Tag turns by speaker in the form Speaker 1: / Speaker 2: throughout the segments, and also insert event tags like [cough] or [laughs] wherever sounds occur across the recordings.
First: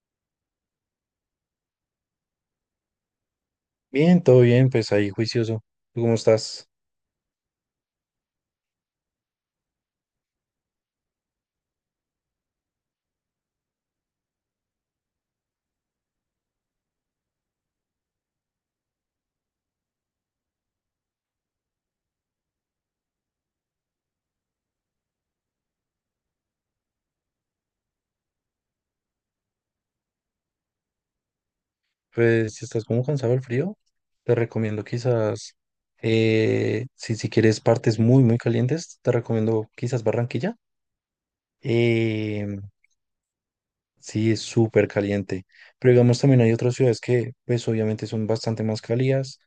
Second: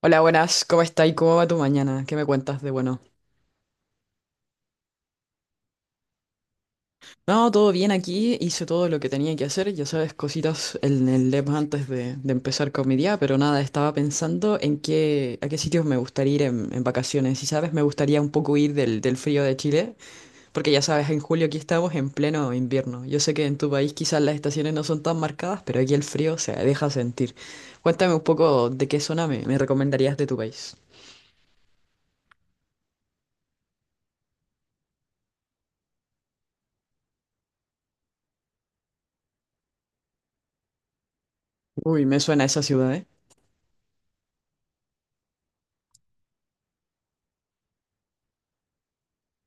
Speaker 1: Hola, buenas, ¿cómo estáis? ¿Cómo va tu mañana? ¿Qué me cuentas de bueno?
Speaker 2: Bien, todo bien, pues ahí juicioso. ¿Tú cómo estás?
Speaker 1: No, todo bien aquí, hice todo lo que tenía que hacer, ya sabes, cositas en el lab antes de empezar con mi día, pero nada, estaba pensando a qué sitios me gustaría ir en vacaciones. Y sabes, me gustaría un poco ir del frío de Chile, porque ya sabes, en julio aquí estamos en pleno invierno. Yo sé que en tu país quizás las estaciones no son tan marcadas, pero aquí el frío se deja sentir. Cuéntame un poco de qué zona me recomendarías de tu país.
Speaker 2: Pues si estás como cansado del frío, te recomiendo quizás, si quieres partes muy, muy calientes, te recomiendo quizás Barranquilla.
Speaker 1: Uy, me suena
Speaker 2: Eh,
Speaker 1: esa ciudad, ¿eh?
Speaker 2: sí, es súper caliente. Pero digamos también hay otras ciudades que pues obviamente son bastante más cálidas.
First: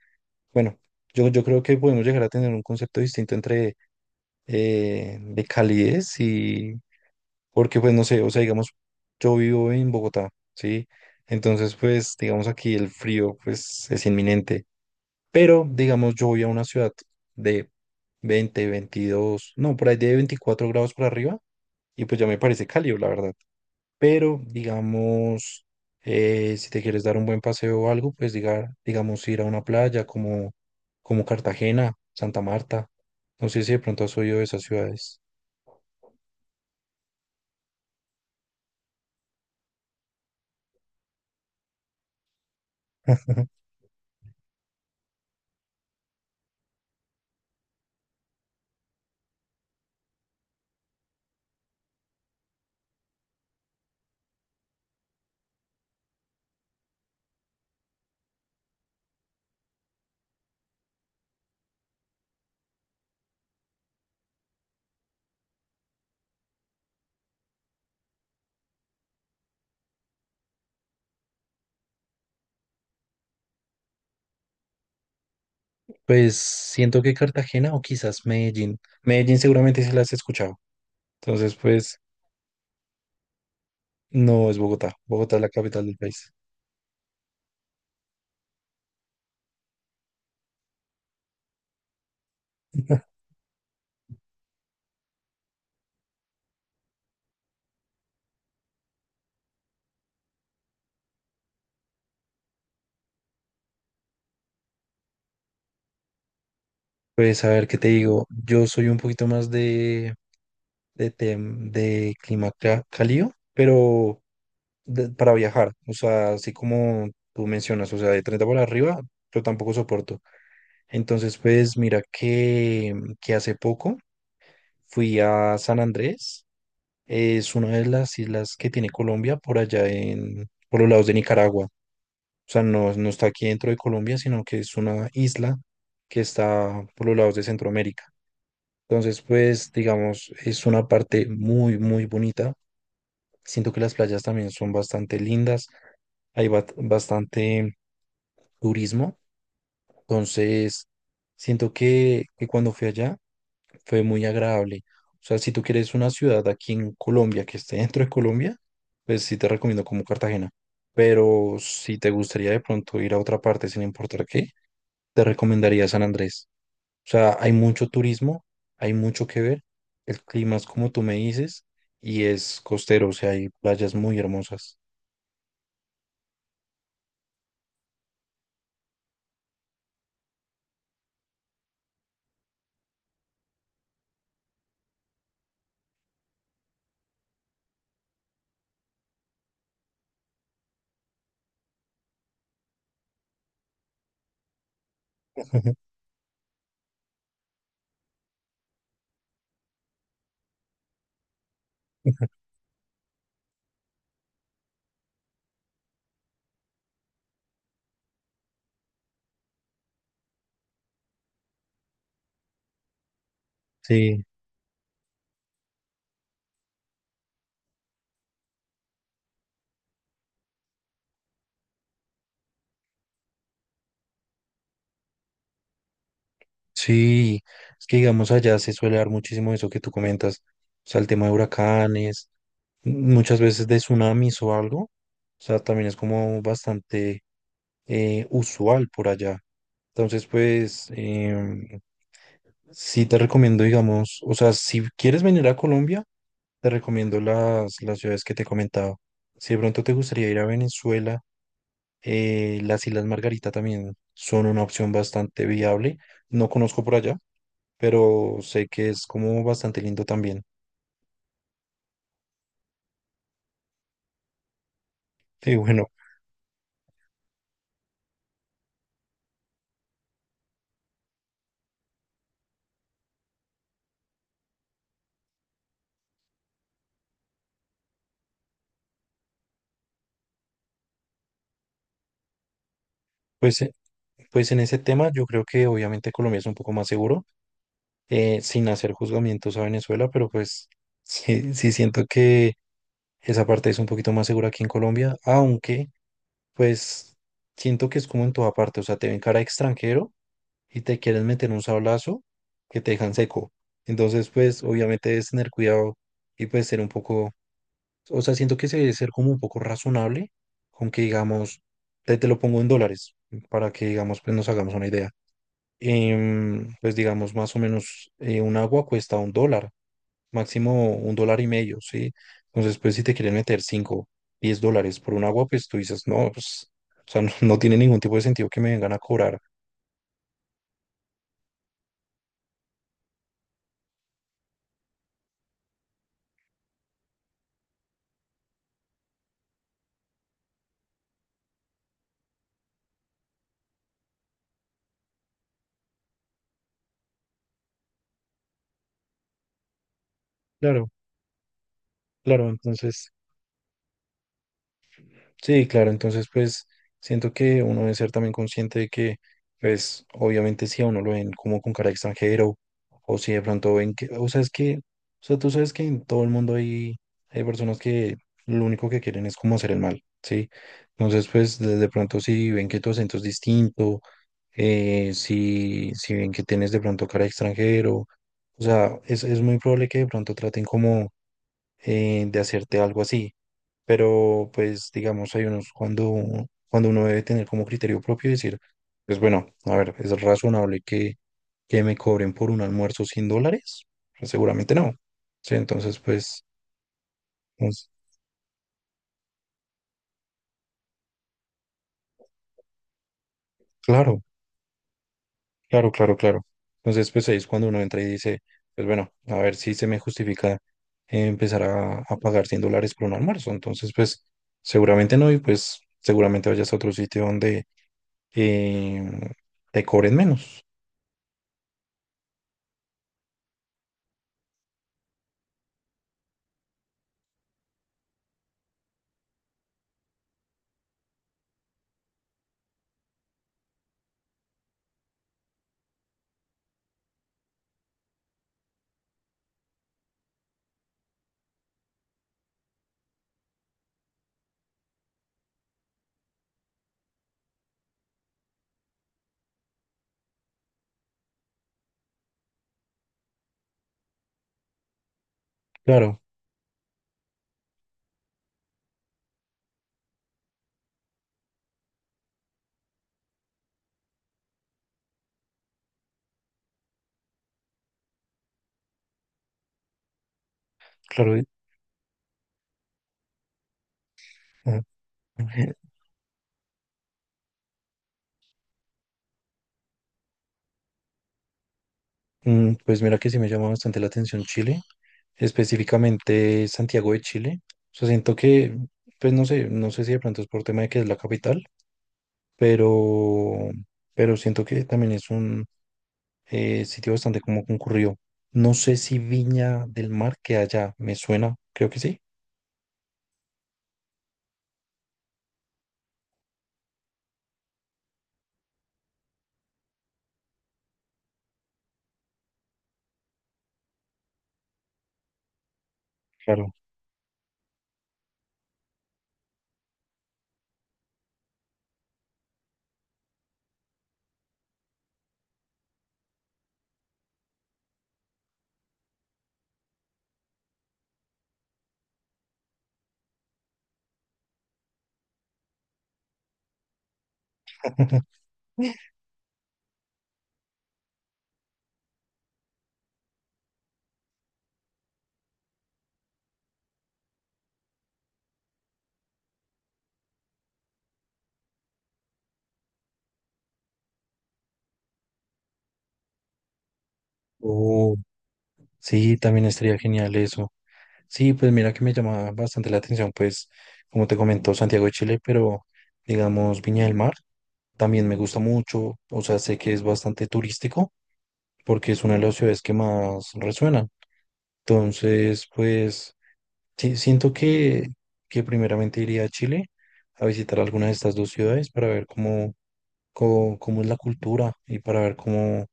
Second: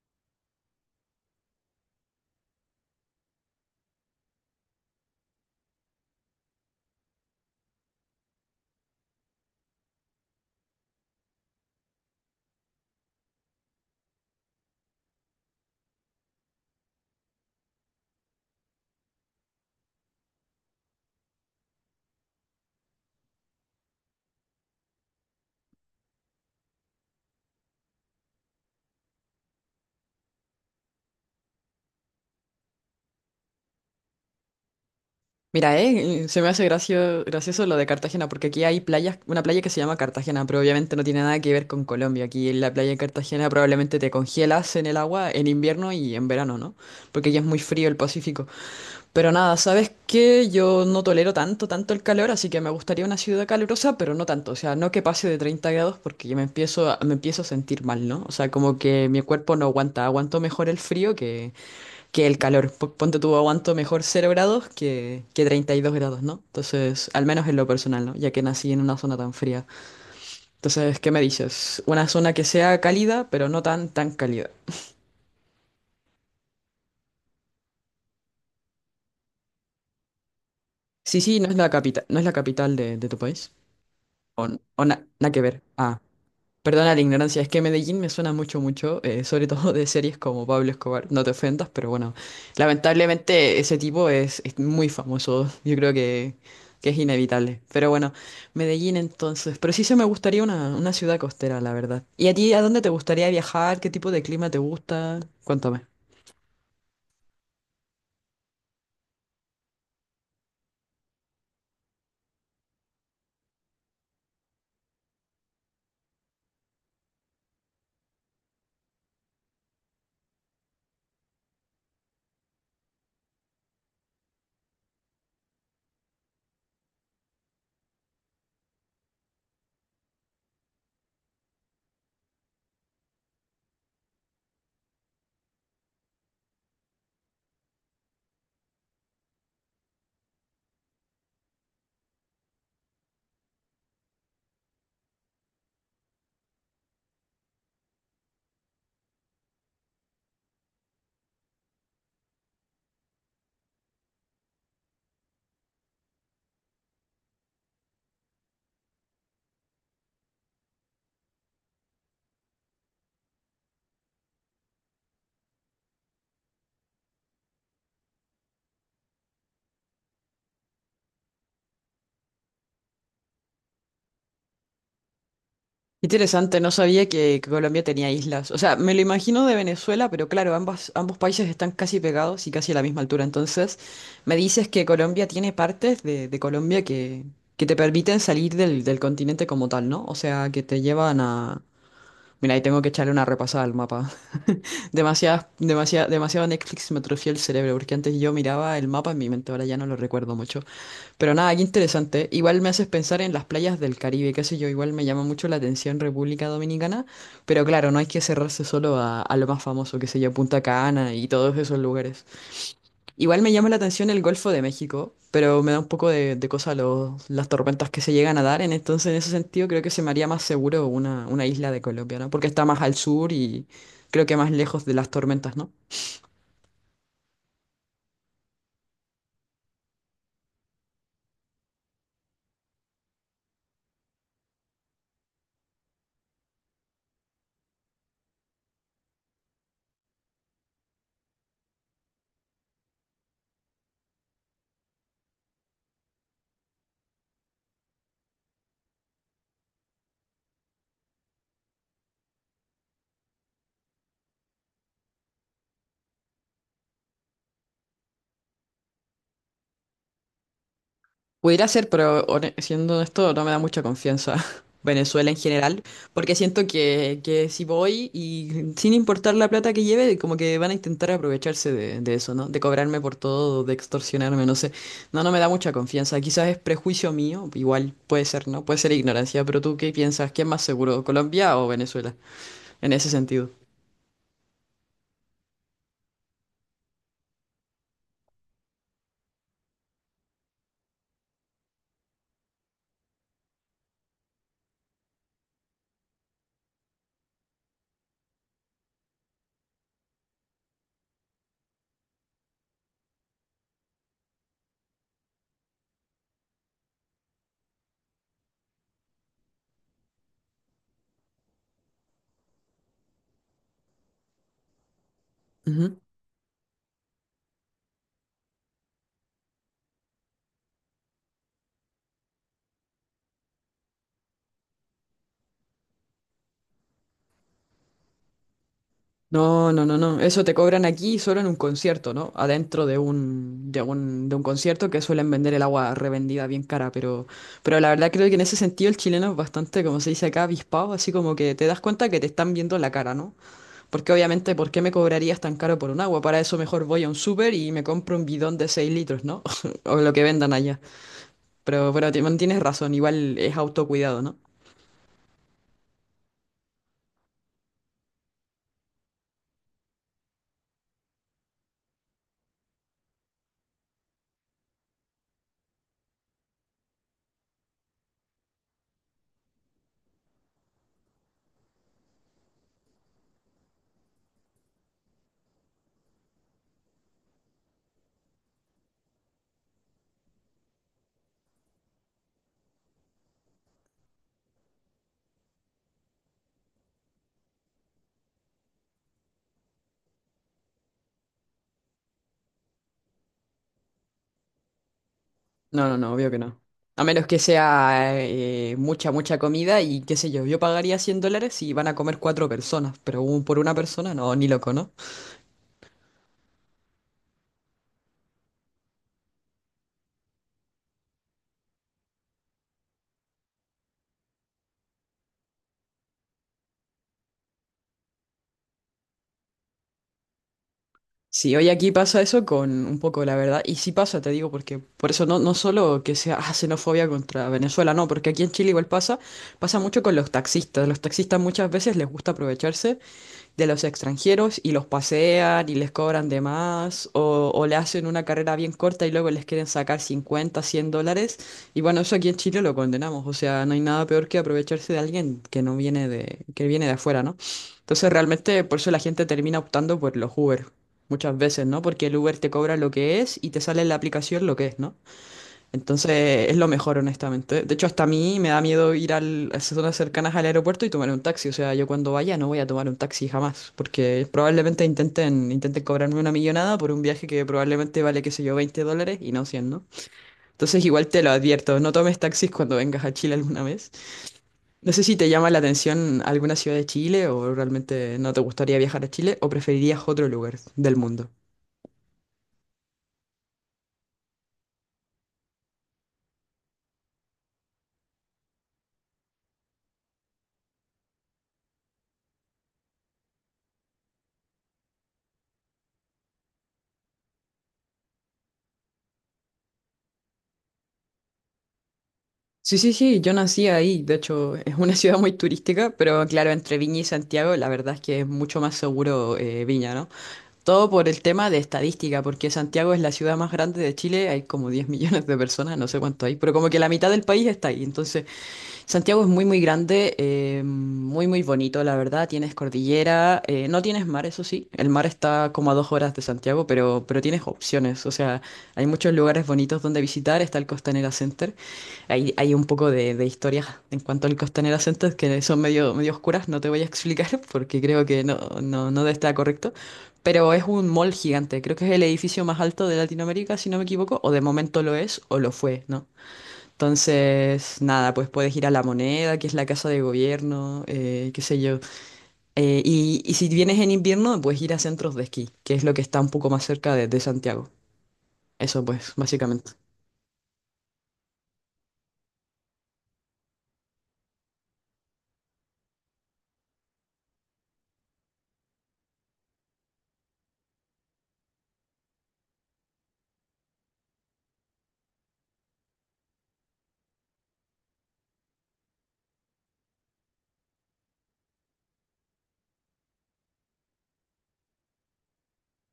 Speaker 2: Bueno, yo creo que podemos llegar a tener un concepto distinto entre de calidez y, porque pues no sé, o sea, digamos, yo vivo en Bogotá, ¿sí? Entonces, pues, digamos, aquí el frío, pues, es inminente. Pero, digamos, yo voy a una ciudad de 20 22, no, por ahí de 24 grados por arriba, y pues ya me parece cálido, la verdad. Pero, digamos, si te quieres dar un buen paseo o algo, pues, digamos, ir a una playa como, Cartagena, Santa Marta. No sé si de pronto has oído de esas ciudades.
Speaker 1: Mira, se me hace gracioso lo de Cartagena, porque aquí hay playas, una playa que se llama Cartagena, pero obviamente no tiene nada que ver con Colombia. Aquí en la playa de Cartagena
Speaker 2: [laughs]
Speaker 1: probablemente te congelas en el agua en invierno y en verano, ¿no? Porque ya es muy frío el Pacífico. Pero nada, ¿sabes qué? Yo no tolero tanto, tanto el calor, así que me gustaría una ciudad calurosa, pero no tanto. O sea, no que pase de 30 grados porque ya me empiezo a sentir mal, ¿no? O sea, como que mi cuerpo no aguanta, aguanto mejor el frío que el calor. Ponte tú aguanto mejor 0 grados que 32 grados, ¿no? Entonces, al menos en lo personal, ¿no? Ya que nací en una zona tan fría. Entonces, ¿qué me dices? Una zona que sea cálida, pero no tan, tan cálida.
Speaker 2: Pues siento que Cartagena o quizás Medellín. Medellín seguramente sí las has escuchado.
Speaker 1: Sí, sí, no
Speaker 2: Entonces,
Speaker 1: es la
Speaker 2: pues
Speaker 1: capital, no es la capital de tu país. O,
Speaker 2: no es
Speaker 1: n- o
Speaker 2: Bogotá.
Speaker 1: na- Nada
Speaker 2: Bogotá
Speaker 1: que
Speaker 2: es la
Speaker 1: ver.
Speaker 2: capital del
Speaker 1: Ah.
Speaker 2: país.
Speaker 1: Perdona la ignorancia, es que Medellín me suena mucho, mucho, sobre todo de series como Pablo Escobar, no te ofendas, pero bueno,
Speaker 2: [laughs]
Speaker 1: lamentablemente ese tipo es muy famoso, yo creo que es inevitable. Pero bueno, Medellín entonces, pero sí se me gustaría una ciudad costera, la verdad. ¿Y a ti a dónde te gustaría viajar? ¿Qué tipo de clima te gusta? Cuéntame.
Speaker 2: Pues a ver, ¿qué te digo? Yo soy un poquito más de clima cálido, pero para viajar, o sea, así como tú mencionas, o sea, de 30 para arriba, yo tampoco soporto. Entonces, pues mira que hace poco fui a San Andrés. Es una de las islas que tiene Colombia por allá por los lados de Nicaragua. O sea, no, no está aquí dentro de Colombia, sino que es una isla que está por los lados de Centroamérica. Entonces, pues, digamos, es una parte muy, muy bonita. Siento que las playas también son bastante lindas. Hay bastante turismo. Entonces, siento que cuando fui allá, fue muy agradable. O sea, si tú quieres una ciudad aquí en Colombia que esté [laughs] dentro de Colombia, pues sí te recomiendo como Cartagena. Pero si te gustaría de pronto ir a otra parte sin importar qué, te recomendaría San Andrés. O sea, hay mucho turismo, hay mucho que ver. El clima es como tú me dices y es costero, o sea, hay playas muy hermosas.
Speaker 1: Interesante, no sabía que Colombia tenía islas. O sea, me lo imagino de Venezuela, pero claro, ambas, ambos países están casi pegados y casi a la misma altura. Entonces, me dices que Colombia tiene partes de Colombia que te permiten salir del continente como tal, ¿no? O sea, que te llevan a... Mira, ahí tengo que echarle una repasada al mapa. [laughs] Demasiado,
Speaker 2: [laughs]
Speaker 1: demasiado, demasiado Netflix me atrofió el cerebro, porque antes yo miraba el mapa en mi mente, ahora ya no lo recuerdo mucho. Pero nada, qué interesante. Igual me haces pensar en las playas del Caribe, qué sé yo, igual me llama mucho la atención República Dominicana, pero claro, no hay que cerrarse a lo más famoso, qué sé yo, Punta Cana y todos esos lugares. Igual me llama la atención el
Speaker 2: Sí,
Speaker 1: Golfo de México, pero me da un poco de cosa las tormentas que se llegan a dar, entonces en ese sentido creo que se me haría más seguro una isla de Colombia, ¿no? Porque está más al sur y creo que más lejos de las tormentas, ¿no?
Speaker 2: sí, es que digamos allá se suele dar muchísimo eso que tú comentas, o sea, el tema de huracanes, muchas veces de tsunamis o algo. O sea, también es como bastante usual por allá. Entonces, pues, sí te recomiendo, digamos, o sea, si quieres venir a Colombia, te recomiendo las ciudades que te he comentado. Si de pronto te gustaría ir a Venezuela, las Islas Margarita también son una opción bastante viable. No conozco por allá, pero sé que es como bastante lindo también.
Speaker 1: Pudiera ser, pero siendo honesto, no me da mucha confianza [laughs] Venezuela en
Speaker 2: Y
Speaker 1: general,
Speaker 2: bueno,
Speaker 1: porque siento que si voy y sin importar la plata que lleve, como que van a intentar aprovecharse de eso, ¿no? De cobrarme por todo, de extorsionarme, no sé. No, no me da mucha confianza. Quizás es prejuicio mío, igual puede ser, ¿no? Puede ser ignorancia, pero ¿tú qué piensas? ¿Qué es más seguro, Colombia o Venezuela? En ese sentido.
Speaker 2: pues, pues en ese tema yo creo que obviamente Colombia es un poco más seguro. Sin hacer juzgamientos a Venezuela, pero pues sí, sí siento que esa parte es un poquito más segura aquí en Colombia, aunque pues siento que es como en toda parte, o sea, te ven cara de extranjero y te quieren meter un sablazo que te dejan seco. Entonces, pues obviamente debes tener cuidado y pues ser un poco, o sea, siento que se debe ser como un poco razonable con que digamos, te lo pongo en dólares para que digamos, pues nos hagamos una idea. Pues digamos, más o menos un agua cuesta un dólar máximo un dólar y medio, ¿sí? Entonces, pues si te quieren meter 5, $10 por un agua, pues tú dices, no, pues, o sea, no, no tiene ningún tipo de sentido que me vengan a cobrar.
Speaker 1: No, no, no, no. Eso te cobran aquí solo en un concierto, ¿no? Adentro de un concierto que suelen vender el agua revendida bien cara, pero la verdad creo que en ese sentido el chileno es bastante, como se dice acá, avispado, así como que te das cuenta que te están viendo la cara, ¿no? Porque obviamente, ¿por qué me cobrarías tan caro por un agua? Para eso mejor voy a un súper y me compro un bidón de 6 litros, ¿no? [laughs] O lo que vendan allá.
Speaker 2: Claro,
Speaker 1: Pero
Speaker 2: claro,
Speaker 1: tienes razón,
Speaker 2: entonces,
Speaker 1: igual es autocuidado, ¿no?
Speaker 2: sí, claro, entonces, pues siento que uno debe ser también consciente de que, pues, obviamente si a uno lo ven como con cara de extranjero, o si de pronto ven que, o sea, es que, o sea, tú sabes que en todo el mundo hay personas que lo único que quieren es como hacer el mal, ¿sí? Entonces, pues, de pronto si ven que tu acento es distinto, si ven que tienes de pronto cara de extranjero, o sea, es muy probable que de pronto traten como de hacerte algo así, pero pues digamos, hay unos cuando uno debe tener como criterio propio y decir, pues bueno, a ver, ¿es razonable que me cobren por un almuerzo $100? Pues, seguramente no. Sí,
Speaker 1: No, no,
Speaker 2: entonces
Speaker 1: no, obvio que
Speaker 2: pues,
Speaker 1: no. A menos que
Speaker 2: pues,
Speaker 1: sea mucha, mucha comida y qué sé yo, yo pagaría $100 y van a comer cuatro personas, pero por una persona,
Speaker 2: claro.
Speaker 1: no, ni loco, ¿no?
Speaker 2: Claro, claro, claro. Entonces, pues ahí es cuando uno entra y dice, pues bueno, a ver si se me justifica empezar a pagar $100 por un almuerzo. Entonces, pues seguramente no y pues seguramente vayas a otro sitio donde em, te cobren menos.
Speaker 1: Sí, hoy aquí pasa eso con un poco la verdad, y sí pasa, te digo, porque por eso no solo que sea [laughs] ah, xenofobia contra Venezuela, no, porque aquí en Chile igual pasa, pasa mucho con los taxistas. Los taxistas muchas veces les gusta aprovecharse. De los extranjeros y los pasean y les cobran de más o le hacen una carrera bien corta y luego les quieren sacar 50, $100. Y bueno, eso aquí en Chile lo condenamos. O sea, no hay nada peor que aprovecharse de alguien que no viene de, que viene de afuera, ¿no? Entonces realmente por eso la gente termina optando por los Uber muchas veces, ¿no? Porque el Uber te cobra lo que es y te sale en la aplicación lo que es, ¿no?
Speaker 2: Claro,
Speaker 1: Entonces es lo mejor, honestamente. De hecho, hasta a mí me da miedo ir al, a zonas cercanas al aeropuerto y tomar un taxi. O sea, yo cuando vaya no voy a tomar un taxi jamás, porque probablemente intenten cobrarme una millonada por un viaje que probablemente vale, qué sé yo, $20 y no 100, ¿no? Entonces igual te lo
Speaker 2: claro.
Speaker 1: advierto, no tomes taxis cuando vengas a Chile alguna vez.
Speaker 2: Ah,
Speaker 1: No sé si te llama la
Speaker 2: [laughs]
Speaker 1: atención alguna ciudad de Chile o realmente no te gustaría viajar a Chile o preferirías otro lugar del mundo.
Speaker 2: Pues mira que sí me llama bastante la atención Chile, específicamente Santiago de Chile. O sea, siento que, pues no sé, no sé si de pronto es por tema de que es la capital, pero, siento que también es un sitio bastante como concurrido. No sé si Viña del Mar que allá, me suena, creo que sí.
Speaker 1: Sí, sí, sí, yo nací ahí, de hecho es una [laughs] ciudad muy turística, pero claro, entre Viña y Santiago la verdad es que es mucho más seguro Viña, ¿no? Todo por el tema de estadística, porque Santiago es la ciudad más grande de Chile, hay como 10 millones de personas, no sé cuánto hay, pero como
Speaker 2: Claro.
Speaker 1: que la mitad del país está ahí, entonces Santiago es muy, muy grande, muy, muy bonito, la verdad, tienes cordillera, no tienes mar, eso sí, el mar está como a 2 horas de Santiago, pero tienes opciones, o sea, hay muchos lugares bonitos donde visitar, está el Costanera Center. Hay un poco de historias en cuanto al Costanera Center que son medio, medio oscuras, no te voy a explicar [laughs] porque creo que
Speaker 2: [laughs]
Speaker 1: no, no, no está correcto, pero es un mall gigante, creo que es el edificio más alto de Latinoamérica, si no me equivoco, o de momento lo es o lo fue, ¿no? Entonces, nada, pues puedes ir a La Moneda, que es la casa de gobierno, qué sé yo. Y si vienes en invierno, puedes ir a centros de esquí, que es lo que está un poco más cerca de Santiago.
Speaker 2: Oh,
Speaker 1: Eso pues,
Speaker 2: sí, también
Speaker 1: básicamente.
Speaker 2: estaría genial eso. Sí, pues mira que me llama bastante la atención, pues como te comentó Santiago de Chile, pero digamos Viña del Mar también me gusta mucho, o sea, sé que es bastante turístico porque es una de las ciudades que más resuena. Entonces, pues sí, siento que primeramente iría a Chile a visitar alguna de estas dos ciudades para ver cómo es la cultura y para ver cómo,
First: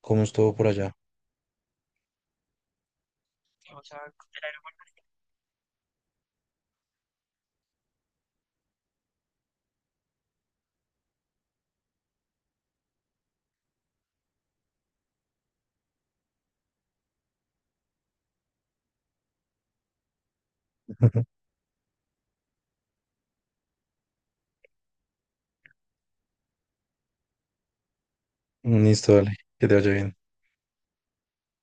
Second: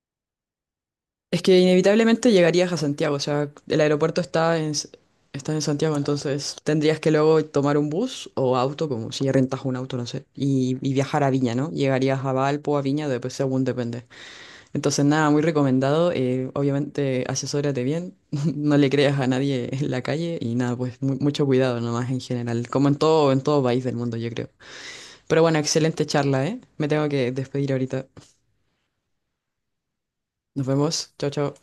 Speaker 2: cómo es todo por allá.
Speaker 1: Es que inevitablemente llegarías a Santiago, o sea, el aeropuerto está está en Santiago, entonces tendrías que luego tomar un bus o auto, como si rentas un auto, no sé, y viajar a Viña, ¿no? Llegarías a Valpo, a Viña, después según depende. Entonces, nada, muy recomendado, obviamente asesórate bien, [laughs] no le creas a nadie en la calle y nada, pues
Speaker 2: [laughs]
Speaker 1: mucho cuidado nomás en general, como en todo país del mundo, yo creo. Pero bueno, excelente charla, ¿eh? Me tengo que despedir ahorita.
Speaker 2: Listo, dale, que te vaya bien.
Speaker 1: Nos vemos, chao, chao.